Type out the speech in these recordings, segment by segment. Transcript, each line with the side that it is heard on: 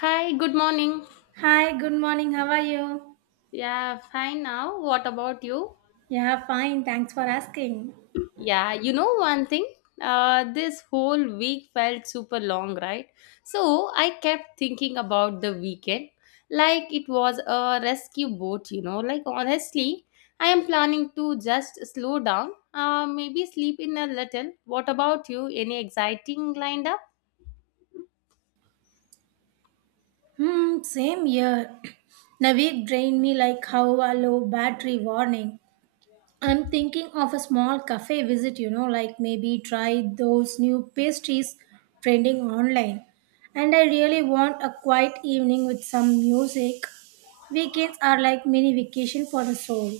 left: Hi, good morning.
right: Hi, good morning. How are you?
left: Yeah, fine now. What about you?
right: Yeah, fine. Thanks for asking.
left: Yeah, you know one thing? This whole week felt super long, right? So I kept thinking about the weekend like it was a rescue boat. Like, honestly, I am planning to just slow down, maybe sleep in a little. What about you? Any exciting lined up?
right: Hmm, same here. Navik drained me like how a low battery warning. I'm thinking of a small cafe visit, you know, like maybe try those new pastries trending online. And I really want a quiet evening with some music. Weekends are like mini vacation for the soul.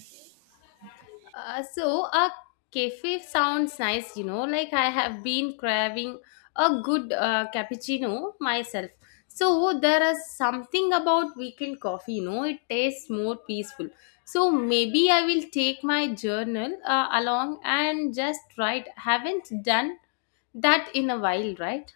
left: So a cafe sounds nice. Like I have been craving a good cappuccino myself. So there is something about weekend coffee. It tastes more peaceful. So maybe I will take my journal along and just write. Haven't done that in a while, right?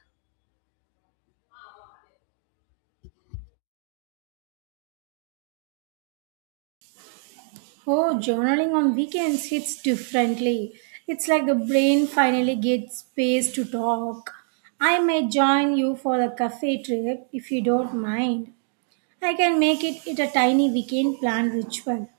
right: Oh, journaling on weekends hits differently. It's like the brain finally gets space to talk. I may join you for the cafe trip if you don't mind. I can make it a tiny weekend plan ritual.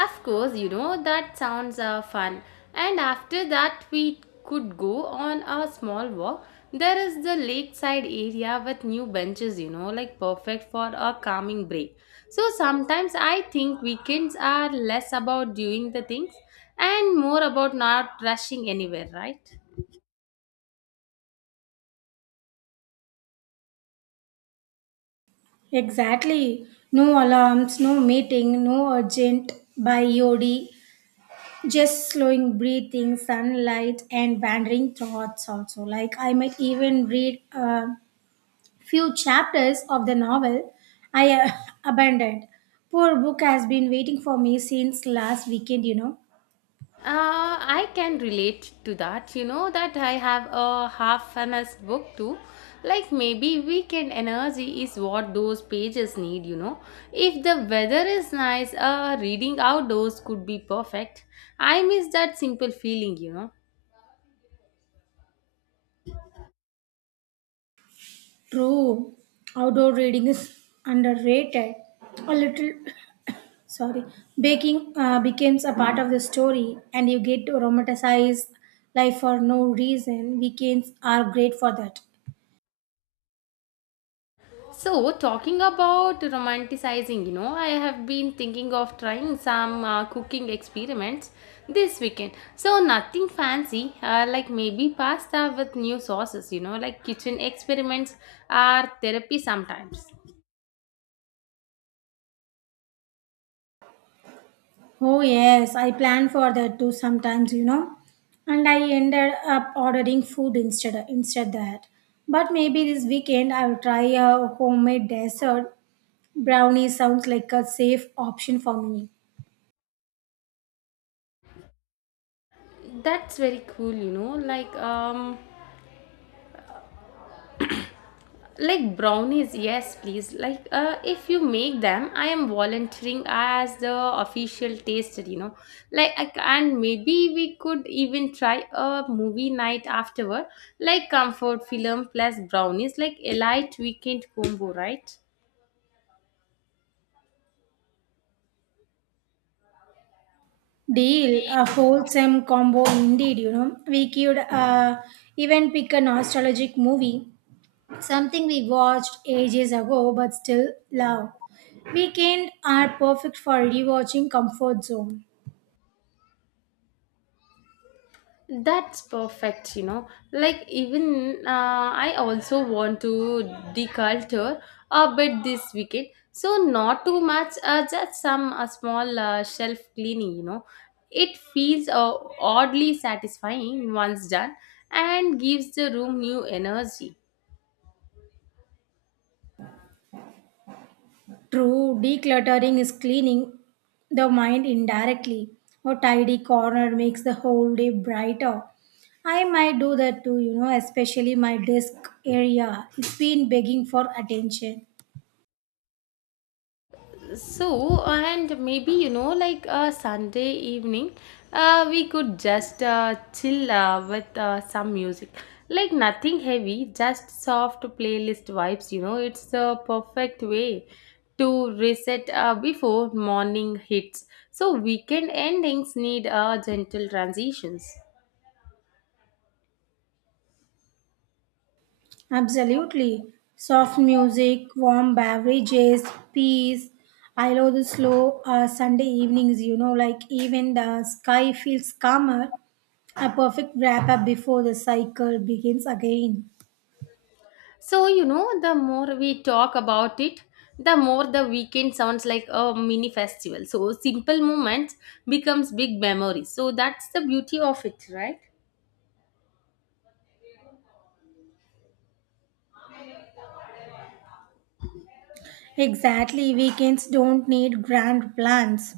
left: Of course, that sounds fun. And after that, we could go on a small walk. There is the lakeside area with new benches, like perfect for a calming break. So sometimes I think weekends are less about doing the things and more about not rushing anywhere, right?
right: Exactly. No alarms, no meeting, no urgent by Yodi. Just slowing breathing, sunlight, and wandering thoughts also. Like I might even read a. Few chapters of the novel I abandoned. Poor book has been waiting for me since last weekend, you know.
left: I can relate to that. You know that I have a half finished book too. Like maybe weekend energy is what those pages need. If the weather is nice, reading outdoors could be perfect. I miss that simple feeling.
right: True, outdoor reading is underrated. A little, sorry, baking becomes a part of the story, and you get to romanticize life for no reason. Weekends are great for that.
left: So, talking about romanticizing, I have been thinking of trying some cooking experiments this weekend. So, nothing fancy, like maybe pasta with new sauces, like kitchen experiments are therapy sometimes.
right: Oh, yes, I plan for that too sometimes, you know. And I ended up ordering food instead that. But maybe this weekend I'll try a homemade dessert. Brownie sounds like a safe option for me.
left: That's very cool, like brownies, yes, please, like if you make them, I am volunteering as the official taster. Like and maybe we could even try a movie night afterward, like comfort film plus brownies, like a light weekend combo, right?
right: Deal, a wholesome combo indeed, you know. We could even pick a nostalgic movie, something we watched ages ago but still love. Weekend are perfect for rewatching comfort zone.
left: That's perfect. Like, even I also want to deculture a bit this weekend. So, not too much, just some small shelf cleaning. It feels oddly satisfying once done and gives the room new energy.
right: True, decluttering is cleaning the mind indirectly. A tidy corner makes the whole day brighter. I might do that too, you know, especially my desk area. It's been begging for attention.
left: So and maybe, like a Sunday evening, we could just chill with some music, like nothing heavy, just soft playlist vibes, it's the perfect way to reset before morning hits. So weekend endings need gentle transitions.
right: Absolutely. Soft music, warm beverages, peace. I love the slow Sunday evenings, you know, like even the sky feels calmer. A perfect wrap up before the cycle begins again.
left: So, the more we talk about it, the more the weekend sounds like a mini festival. So, simple moments becomes big memories. So, that's the beauty of it, right?
right: Exactly, weekends don't need grand plans.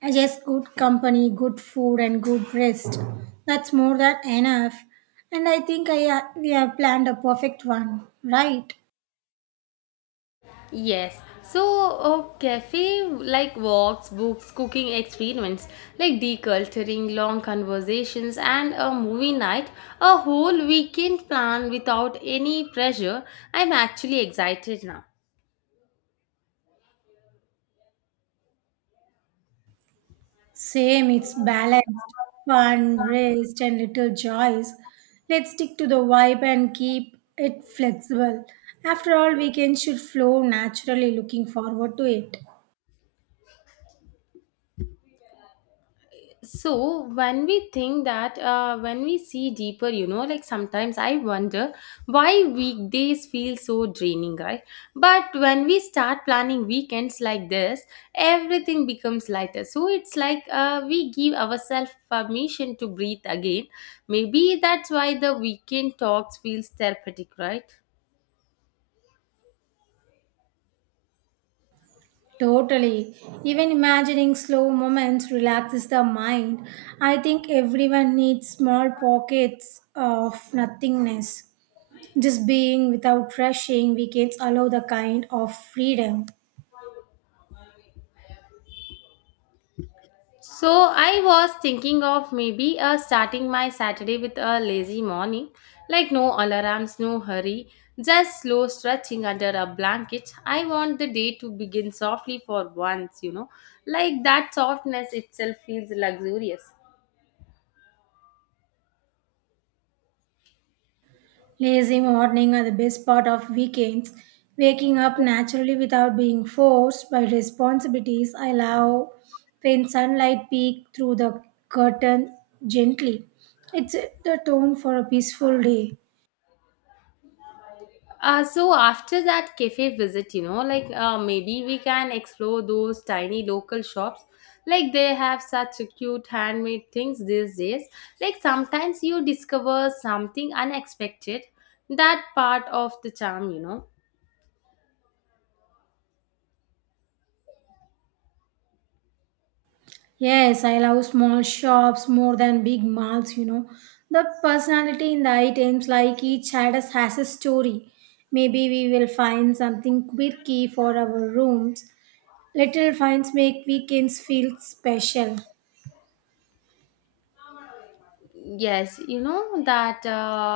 right: I just good company, good food, and good rest. That's more than enough. And I think we have planned a perfect one, right?
left: Yes. So, cafe like walks, books, cooking experiments, like deculturing, long conversations, and a movie night, a whole weekend plan without any pressure. I'm actually excited now.
right: Same, it's balanced, fun, rest, and little joys. Let's stick to the vibe and keep it flexible. After all, weekends should flow naturally. Looking forward to it.
left: So when we think that, when we see deeper, like sometimes I wonder why weekdays feel so draining, right? But when we start planning weekends like this, everything becomes lighter. So it's like we give ourselves permission to breathe again. Maybe that's why the weekend talks feels therapeutic, right?
right: Totally. Even imagining slow moments relaxes the mind. I think everyone needs small pockets of nothingness. Just being without rushing, weekends allow the kind of freedom.
left: So I was thinking of maybe starting my Saturday with a lazy morning, like no alarms, no hurry, just slow stretching under a blanket. I want the day to begin softly for once, like that softness itself feels luxurious.
right: Lazy morning are the best part of weekends. Waking up naturally without being forced by responsibilities. I love when sunlight peeks through the curtain gently. It's the tone for a peaceful day.
left: So after that cafe visit, like maybe we can explore those tiny local shops. Like they have such cute handmade things these days. Like sometimes you discover something unexpected. That part of the charm.
right: Yes, I love small shops more than big malls, you know. The personality in the items, like each status has a story. Maybe we will find something quirky for our rooms. Little finds make weekends feel special.
left: Yes, you know that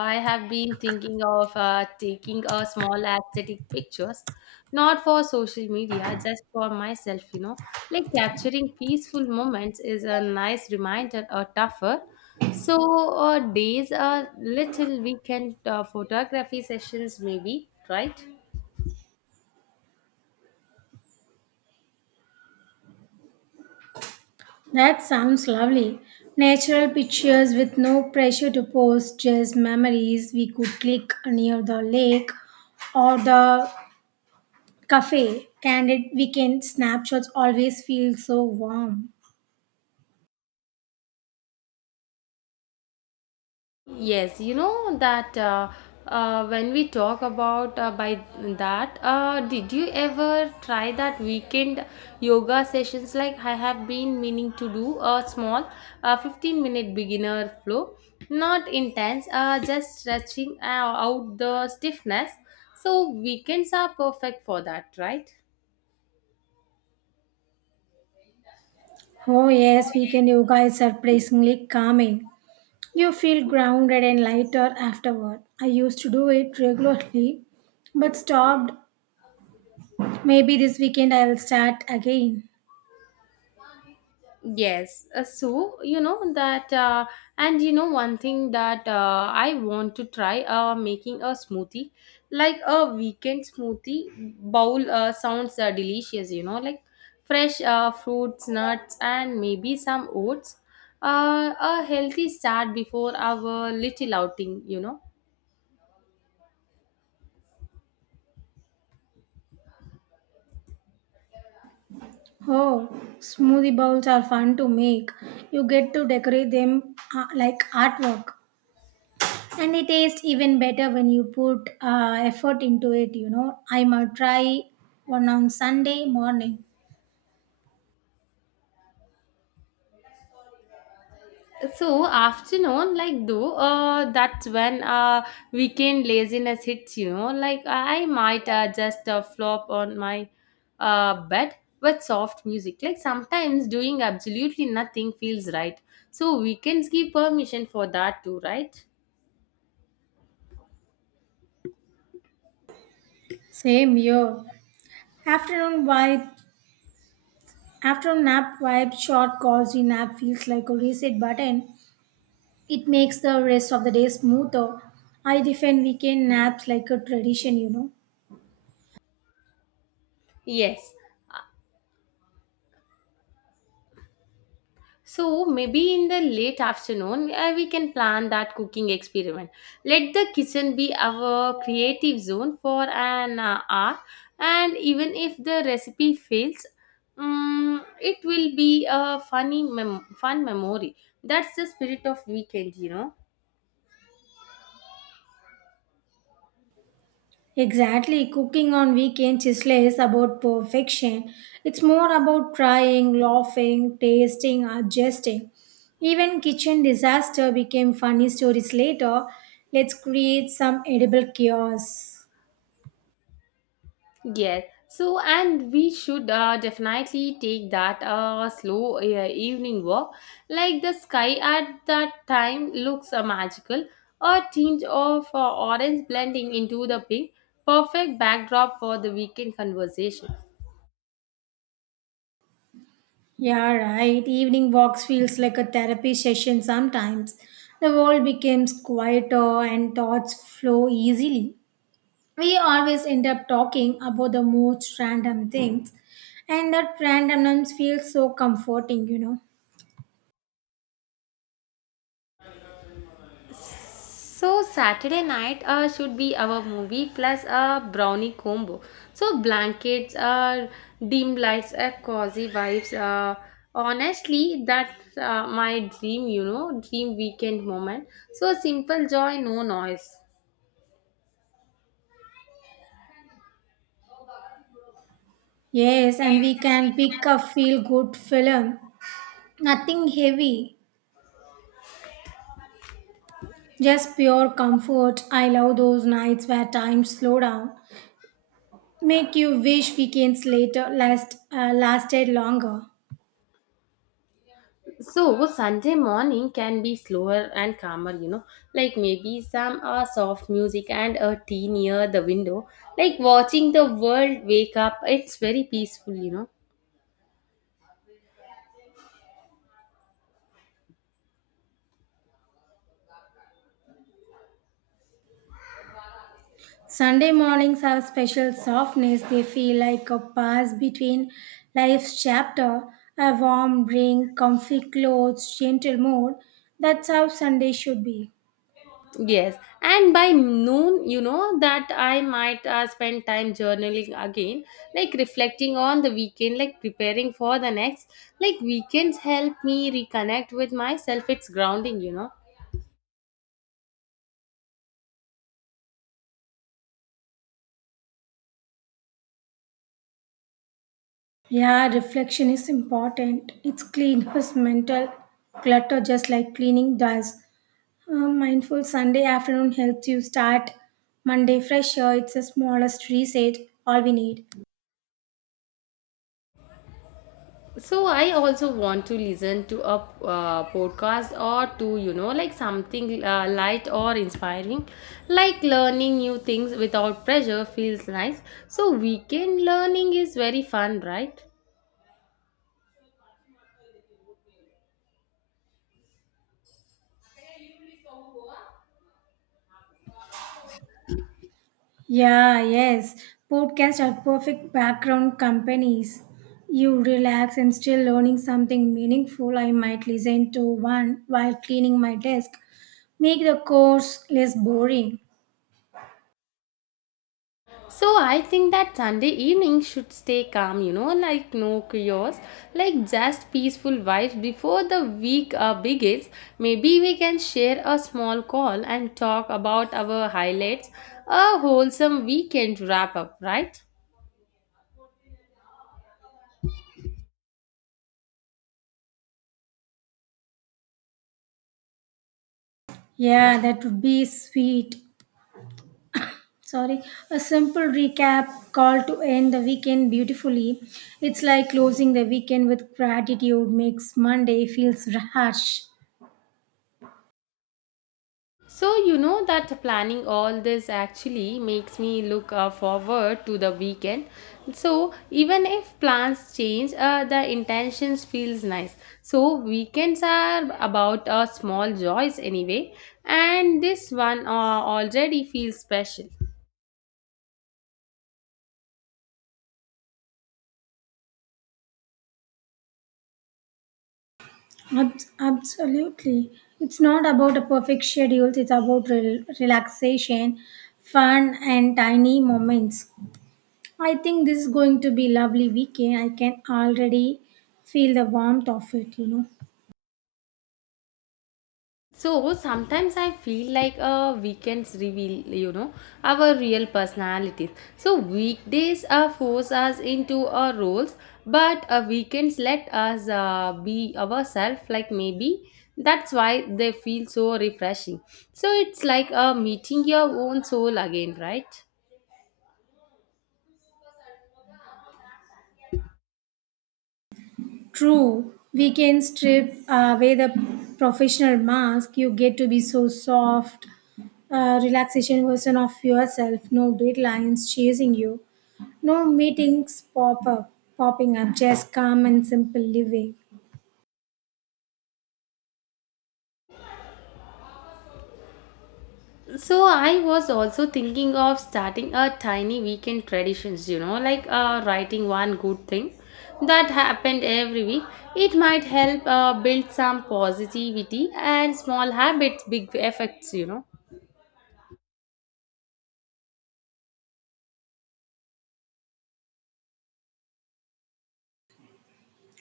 left: I have been thinking of taking a small aesthetic pictures, not for social media, just for myself. Like capturing peaceful moments is a nice reminder or tougher. So days a little weekend photography sessions maybe, right?
right: That sounds lovely. Natural pictures with no pressure to post, just memories we could click near the lake or the cafe. Candid weekend snapshots always feel so warm.
left: Yes, you know that when we talk about by that, did you ever try that weekend yoga sessions? Like I have been meaning to do a small, 15-minute beginner flow, not intense, just stretching out the stiffness. So weekends are perfect for that, right?
right: Oh, yes, weekend yoga is surprisingly calming. You feel grounded and lighter afterward. I used to do it regularly but stopped. Maybe this weekend I will start again.
left: Yes, so you know that, and you know one thing that I want to try making a smoothie, like a weekend smoothie bowl sounds delicious. Like fresh fruits, nuts, and maybe some oats. A healthy start before our little outing.
right: Oh, smoothie bowls are fun to make. You get to decorate them like artwork. And they taste even better when you put effort into it, you know. I might try one on Sunday morning.
left: So afternoon, like though, that's when weekend laziness hits. Like I might just flop on my bed with soft music. Like sometimes doing absolutely nothing feels right. So weekends give permission for that too, right?
right: Same here. Afternoon vibe after a nap, vibe short cozy nap feels like a reset button. It makes the rest of the day smoother. I defend weekend naps like a tradition, you know.
left: Yes. So maybe in the late afternoon, we can plan that cooking experiment. Let the kitchen be our creative zone for an hour, and even if the recipe fails, it will be a funny fun memory. That's the spirit of weekend.
right: Exactly, cooking on weekends is less about perfection. It's more about trying, laughing, tasting, adjusting. Even kitchen disaster became funny stories later. Let's create some edible chaos.
left: Yes. So, and we should definitely take that slow evening walk. Like the sky at that time looks magical, a tinge of orange blending into the pink, perfect backdrop for the weekend conversation.
right: Yeah, right. Evening walks feels like a therapy session sometimes. The world becomes quieter and thoughts flow easily. We always end up talking about the most random things, and that randomness feels so comforting, you know.
left: So Saturday night should be our movie plus a brownie combo. So blankets, dim lights, cozy vibes. Honestly, that's my dream, dream weekend moment. So simple joy, no noise.
right: Yes, and we can pick a feel good film. Nothing heavy, just pure comfort. I love those nights where time slow down, make you wish weekends later last lasted longer.
left: So Sunday morning can be slower and calmer, like maybe some soft music and a tea near the window, like watching the world wake up. It's very peaceful.
right: Sunday mornings have a special softness. They feel like a pause between life's chapter, a warm drink, comfy clothes, gentle mood. That's how Sunday should be.
left: Yes, and by noon, you know that I might spend time journaling again, like reflecting on the weekend, like preparing for the next. Like weekends help me reconnect with myself. It's grounding.
right: Yeah, reflection is important. It's clean us mental clutter just like cleaning does. A mindful Sunday afternoon helps you start Monday fresher. It's the smallest reset, all we need.
left: So I also want to listen to a podcast or to like something light or inspiring, like learning new things without pressure feels nice. So weekend learning is very fun, right?
right: Yeah, yes. Podcasts are perfect background companies. You relax and still learning something meaningful. I might listen to one while cleaning my desk. Make the course less boring.
left: So I think that Sunday evening should stay calm, like no chaos, like just peaceful vibes before the week begins. Maybe we can share a small call and talk about our highlights, a wholesome weekend wrap up, right?
right: Yeah, that would be sweet. Sorry, a simple recap call to end the weekend beautifully. It's like closing the weekend with gratitude makes Monday feels harsh.
left: So, you know that planning all this actually makes me look forward to the weekend. So, even if plans change, the intentions feels nice. So, weekends are about small joys anyway, and this one already feels special.
right: Absolutely. It's not about a perfect schedule, it's about relaxation, fun, and tiny moments. I think this is going to be lovely weekend. I can already feel the warmth of it, you know.
left: So sometimes I feel like a weekends reveal, our real personalities. So weekdays force us into our roles, but weekends let us be ourselves. Like maybe that's why they feel so refreshing. So it's like meeting your own soul again, right?
right: True, we can strip away the professional mask. You get to be so soft, relaxation version of yourself. No deadlines chasing you. No meetings popping up. Just calm and simple living.
left: So I was also thinking of starting a tiny weekend traditions, like writing one good thing that happened every week. It might help build some positivity and small habits, big effects.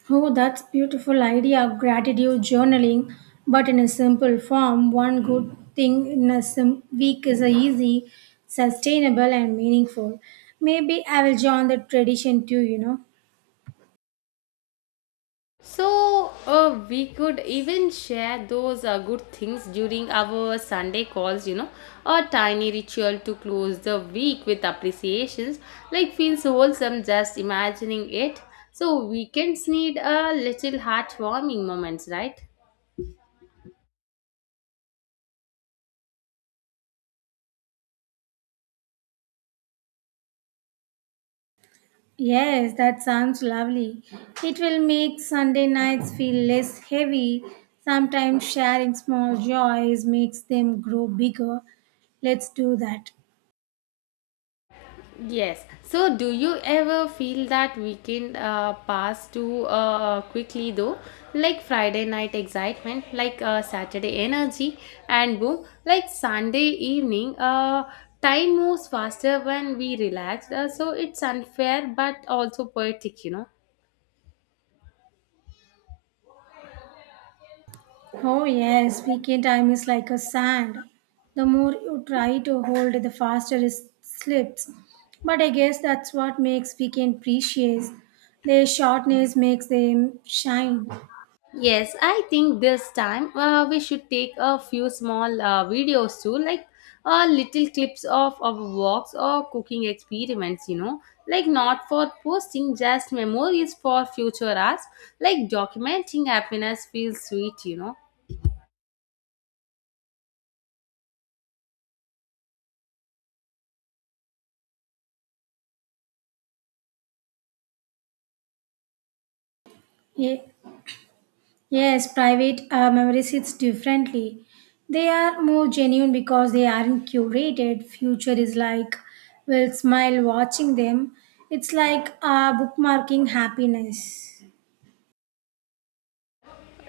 right: Oh, that's beautiful idea of gratitude journaling, but in a simple form. One good thing in a week is a easy, sustainable, and meaningful. Maybe I will join the tradition too, you know.
left: So, we could even share those good things during our Sunday calls, a tiny ritual to close the week with appreciations, like feels wholesome just imagining it. So, weekends need a little heartwarming moments, right?
right: Yes, that sounds lovely. It will make Sunday nights feel less heavy. Sometimes sharing small joys makes them grow bigger. Let's do that.
left: Yes. So, do you ever feel that weekend pass too quickly though? Like Friday night excitement, like Saturday energy, and boom, like Sunday evening, time moves faster when we relax. So, it's unfair but also poetic.
right: Oh, yes, weekend time is like a sand. The more you try to hold it, the faster it slips. But I guess that's what makes weekend precious. Their shortness makes them shine.
left: Yes, I think this time we should take a few small videos too, like little clips of our walks or cooking experiments, like not for posting, just memories for future us. Like documenting happiness feels sweet.
right: Ye- Yes, private memories hits differently. They are more genuine because they aren't curated. Future is like, will smile watching them. It's like bookmarking happiness.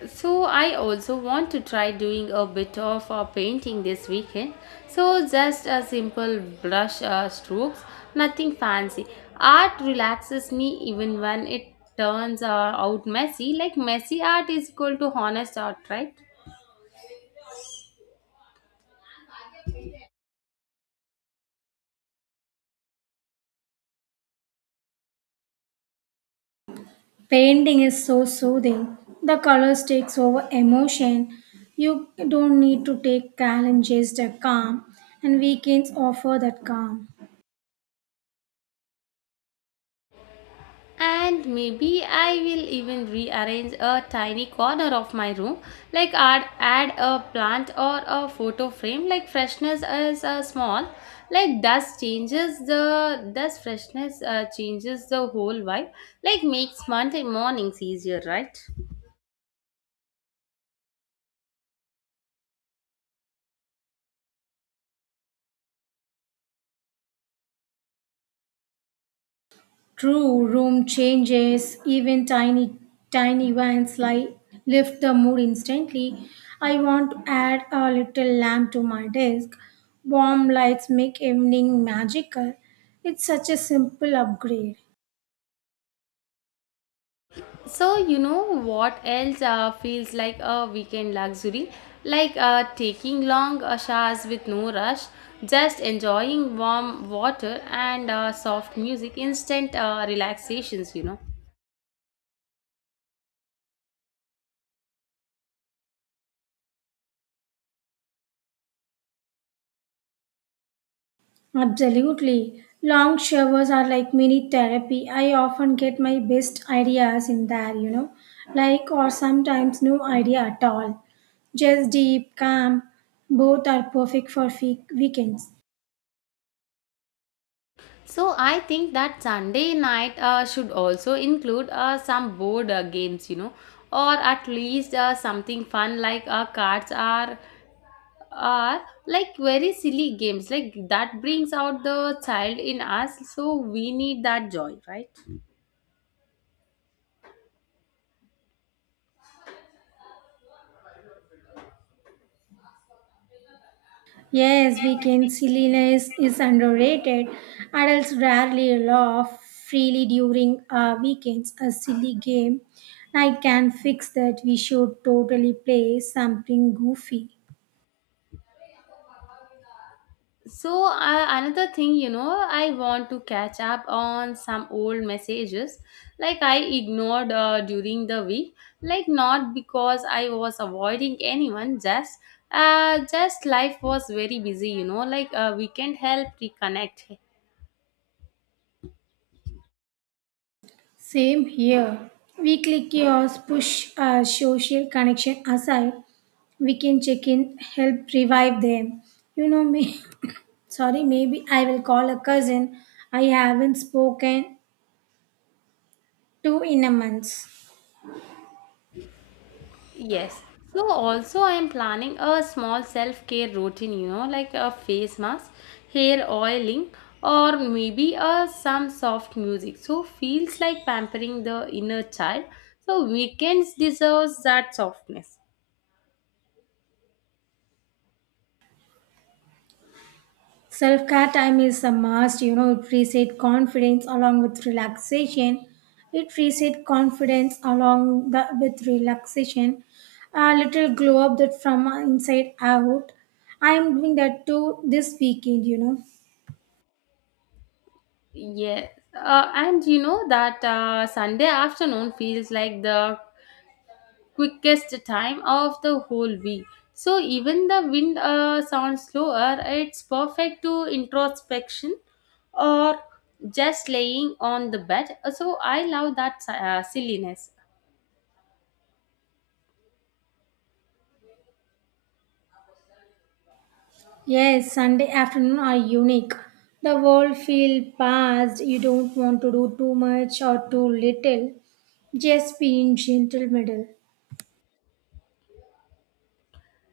left: So I also want to try doing a bit of painting this weekend. So just a simple brush strokes, nothing fancy. Art relaxes me even when it turns out messy. Like messy art is equal to honest art, right?
right: Painting is so soothing. The colors takes over emotion. You don't need to take challenges the calm, and weekends offer that calm.
left: And maybe I will even rearrange a tiny corner of my room, like add a plant or a photo frame. Like freshness is small, like dust changes the dust freshness changes the whole vibe. Like makes Monday mornings easier, right?
right: True room changes, even tiny events like lift the mood instantly. I want to add a little lamp to my desk. Warm lights make evening magical. It's such a simple upgrade.
left: So, you know what else feels like a weekend luxury? Like taking long showers with no rush, just enjoying warm water and soft music, instant relaxations.
right: Absolutely. Long showers are like mini therapy. I often get my best ideas in there, you know, like or sometimes no idea at all. Just deep, calm. Both are perfect for weekends.
left: So, I think that Sunday night should also include some board games, or at least something fun like cards are like very silly games, like that brings out the child in us, so we need that joy, right?
right: Yes,
left: Yes,
right: weekend silliness is underrated. Adults rarely laugh freely during weekends. A silly game night can fix that. We should totally play something goofy.
left: so another thing, I want to catch up on some old messages, like I ignored during the week, like not because I was avoiding anyone, just life was very busy, like a weekend help reconnect.
right: Same here. Weekly chaos push our social connection aside. We can check in, help revive them. You know me. Sorry, maybe I will call a cousin I haven't spoken to in a month.
left: Yes. So also I am planning a small self-care routine, like a face mask, hair oiling, or maybe a some soft music. So feels like pampering the inner child. So weekends deserves that softness.
right: Self care time is a must, you know, it reset confidence along with relaxation. It reset confidence along the, with relaxation. A little glow up that from inside out. I am doing that too this weekend, you know.
left: Yeah. And you know that Sunday afternoon feels like the quickest time of the whole week. So even the wind sounds slower, it's perfect to introspection or just laying on the bed. So I love that silliness.
right: Yes, Sunday afternoon are unique. The world feel past. You don't want to do too much or too little. Just be in gentle middle.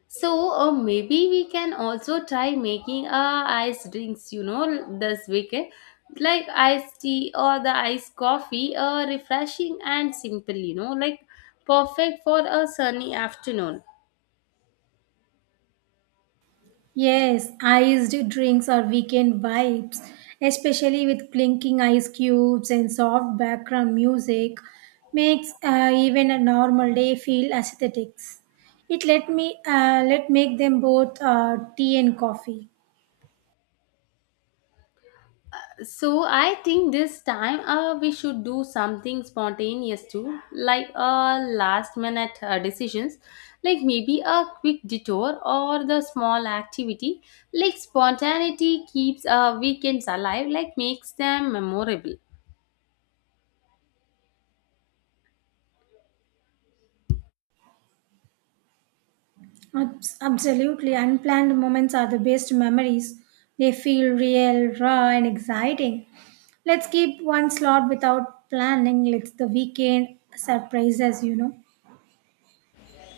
left: So maybe we can also try making ice drinks, this weekend, like iced tea or the iced coffee, refreshing and simple, like perfect for a sunny afternoon.
right: Yes, iced drinks or weekend vibes, especially with clinking ice cubes and soft background music, makes even a normal day feel aesthetic. It let me let make them both tea and coffee.
left: So I think this time we should do something spontaneous too, like last minute decisions, like maybe a quick detour or the small activity. Like spontaneity keeps weekends alive, like makes them memorable.
right: Absolutely, unplanned moments are the best memories. They feel real, raw, and exciting. Let's keep one slot without planning. Let's the weekend surprises, you know.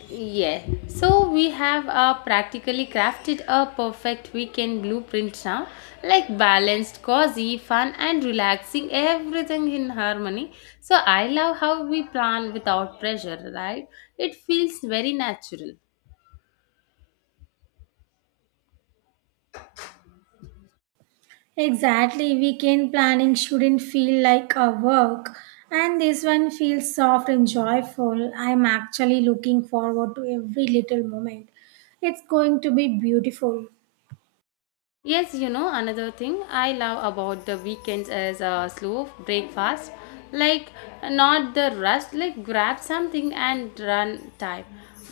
left: Yes. So we have practically crafted a perfect weekend blueprint now, like balanced, cozy, fun, and relaxing, everything in harmony. So I love how we plan without pressure, right? It feels very natural.
right: Exactly, weekend planning shouldn't feel like a work, and this one feels soft and joyful. I'm actually looking forward to every little moment. It's going to be beautiful.
left: Yes, another thing I love about the weekends is a slow breakfast. Like, not the rush, like, grab something and run time.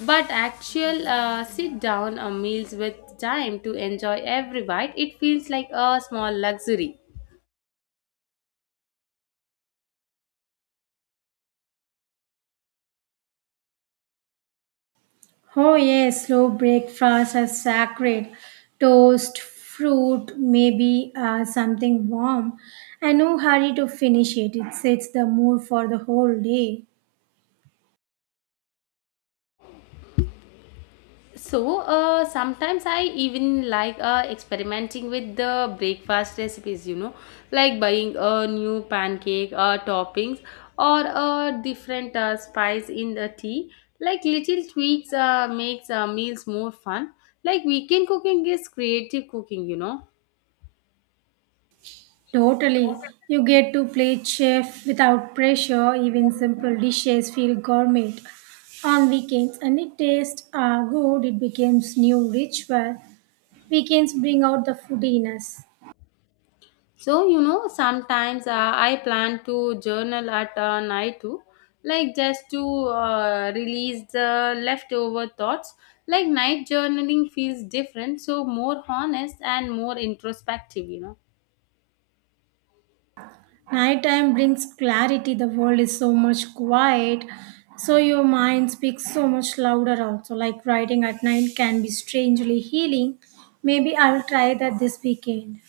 left: But actual sit down meals with time to enjoy every bite, it feels like a small luxury.
right: Oh, yes, slow breakfast is sacred. Toast, fruit, maybe something warm. And no hurry to finish it, it sets the mood for the whole day.
left: So sometimes I even like experimenting with the breakfast recipes, like buying a new pancake toppings or a different spice in the tea. Like little tweaks makes meals more fun. Like weekend cooking is creative cooking.
right: Totally. You get to play chef without pressure, even simple dishes feel gourmet. On weekends, and it tastes are good, it becomes new ritual. Weekends bring out the foodiness.
left: So, sometimes I plan to journal at night too, like just to release the leftover thoughts. Like night journaling feels different, so more honest and more introspective.
right: Nighttime brings clarity, the world is so much quiet, so your mind speaks so much louder also. Like writing at night can be strangely healing. Maybe I'll try that this weekend.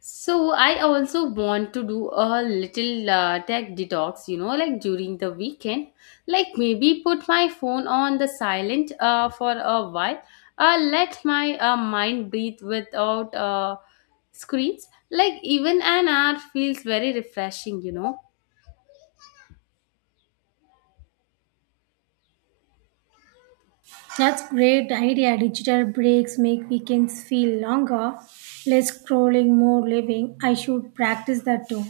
left: So I also want to do a little tech detox, like during the weekend. Like maybe put my phone on the silent for a while. Let my mind breathe without screens. Like even an hour feels very refreshing.
right: That's great idea. Digital breaks make weekends feel longer, less scrolling, more living. I should practice that too.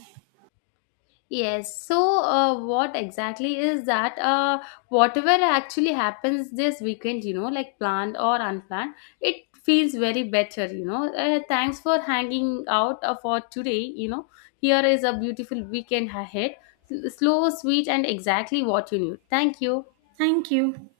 left: Yes. So, what exactly is that? Whatever actually happens this weekend, like planned or unplanned, it feels very better. Thanks for hanging out for today. Here is a beautiful weekend ahead. Slow, sweet, and exactly what you need. Thank you.
right: Thank you.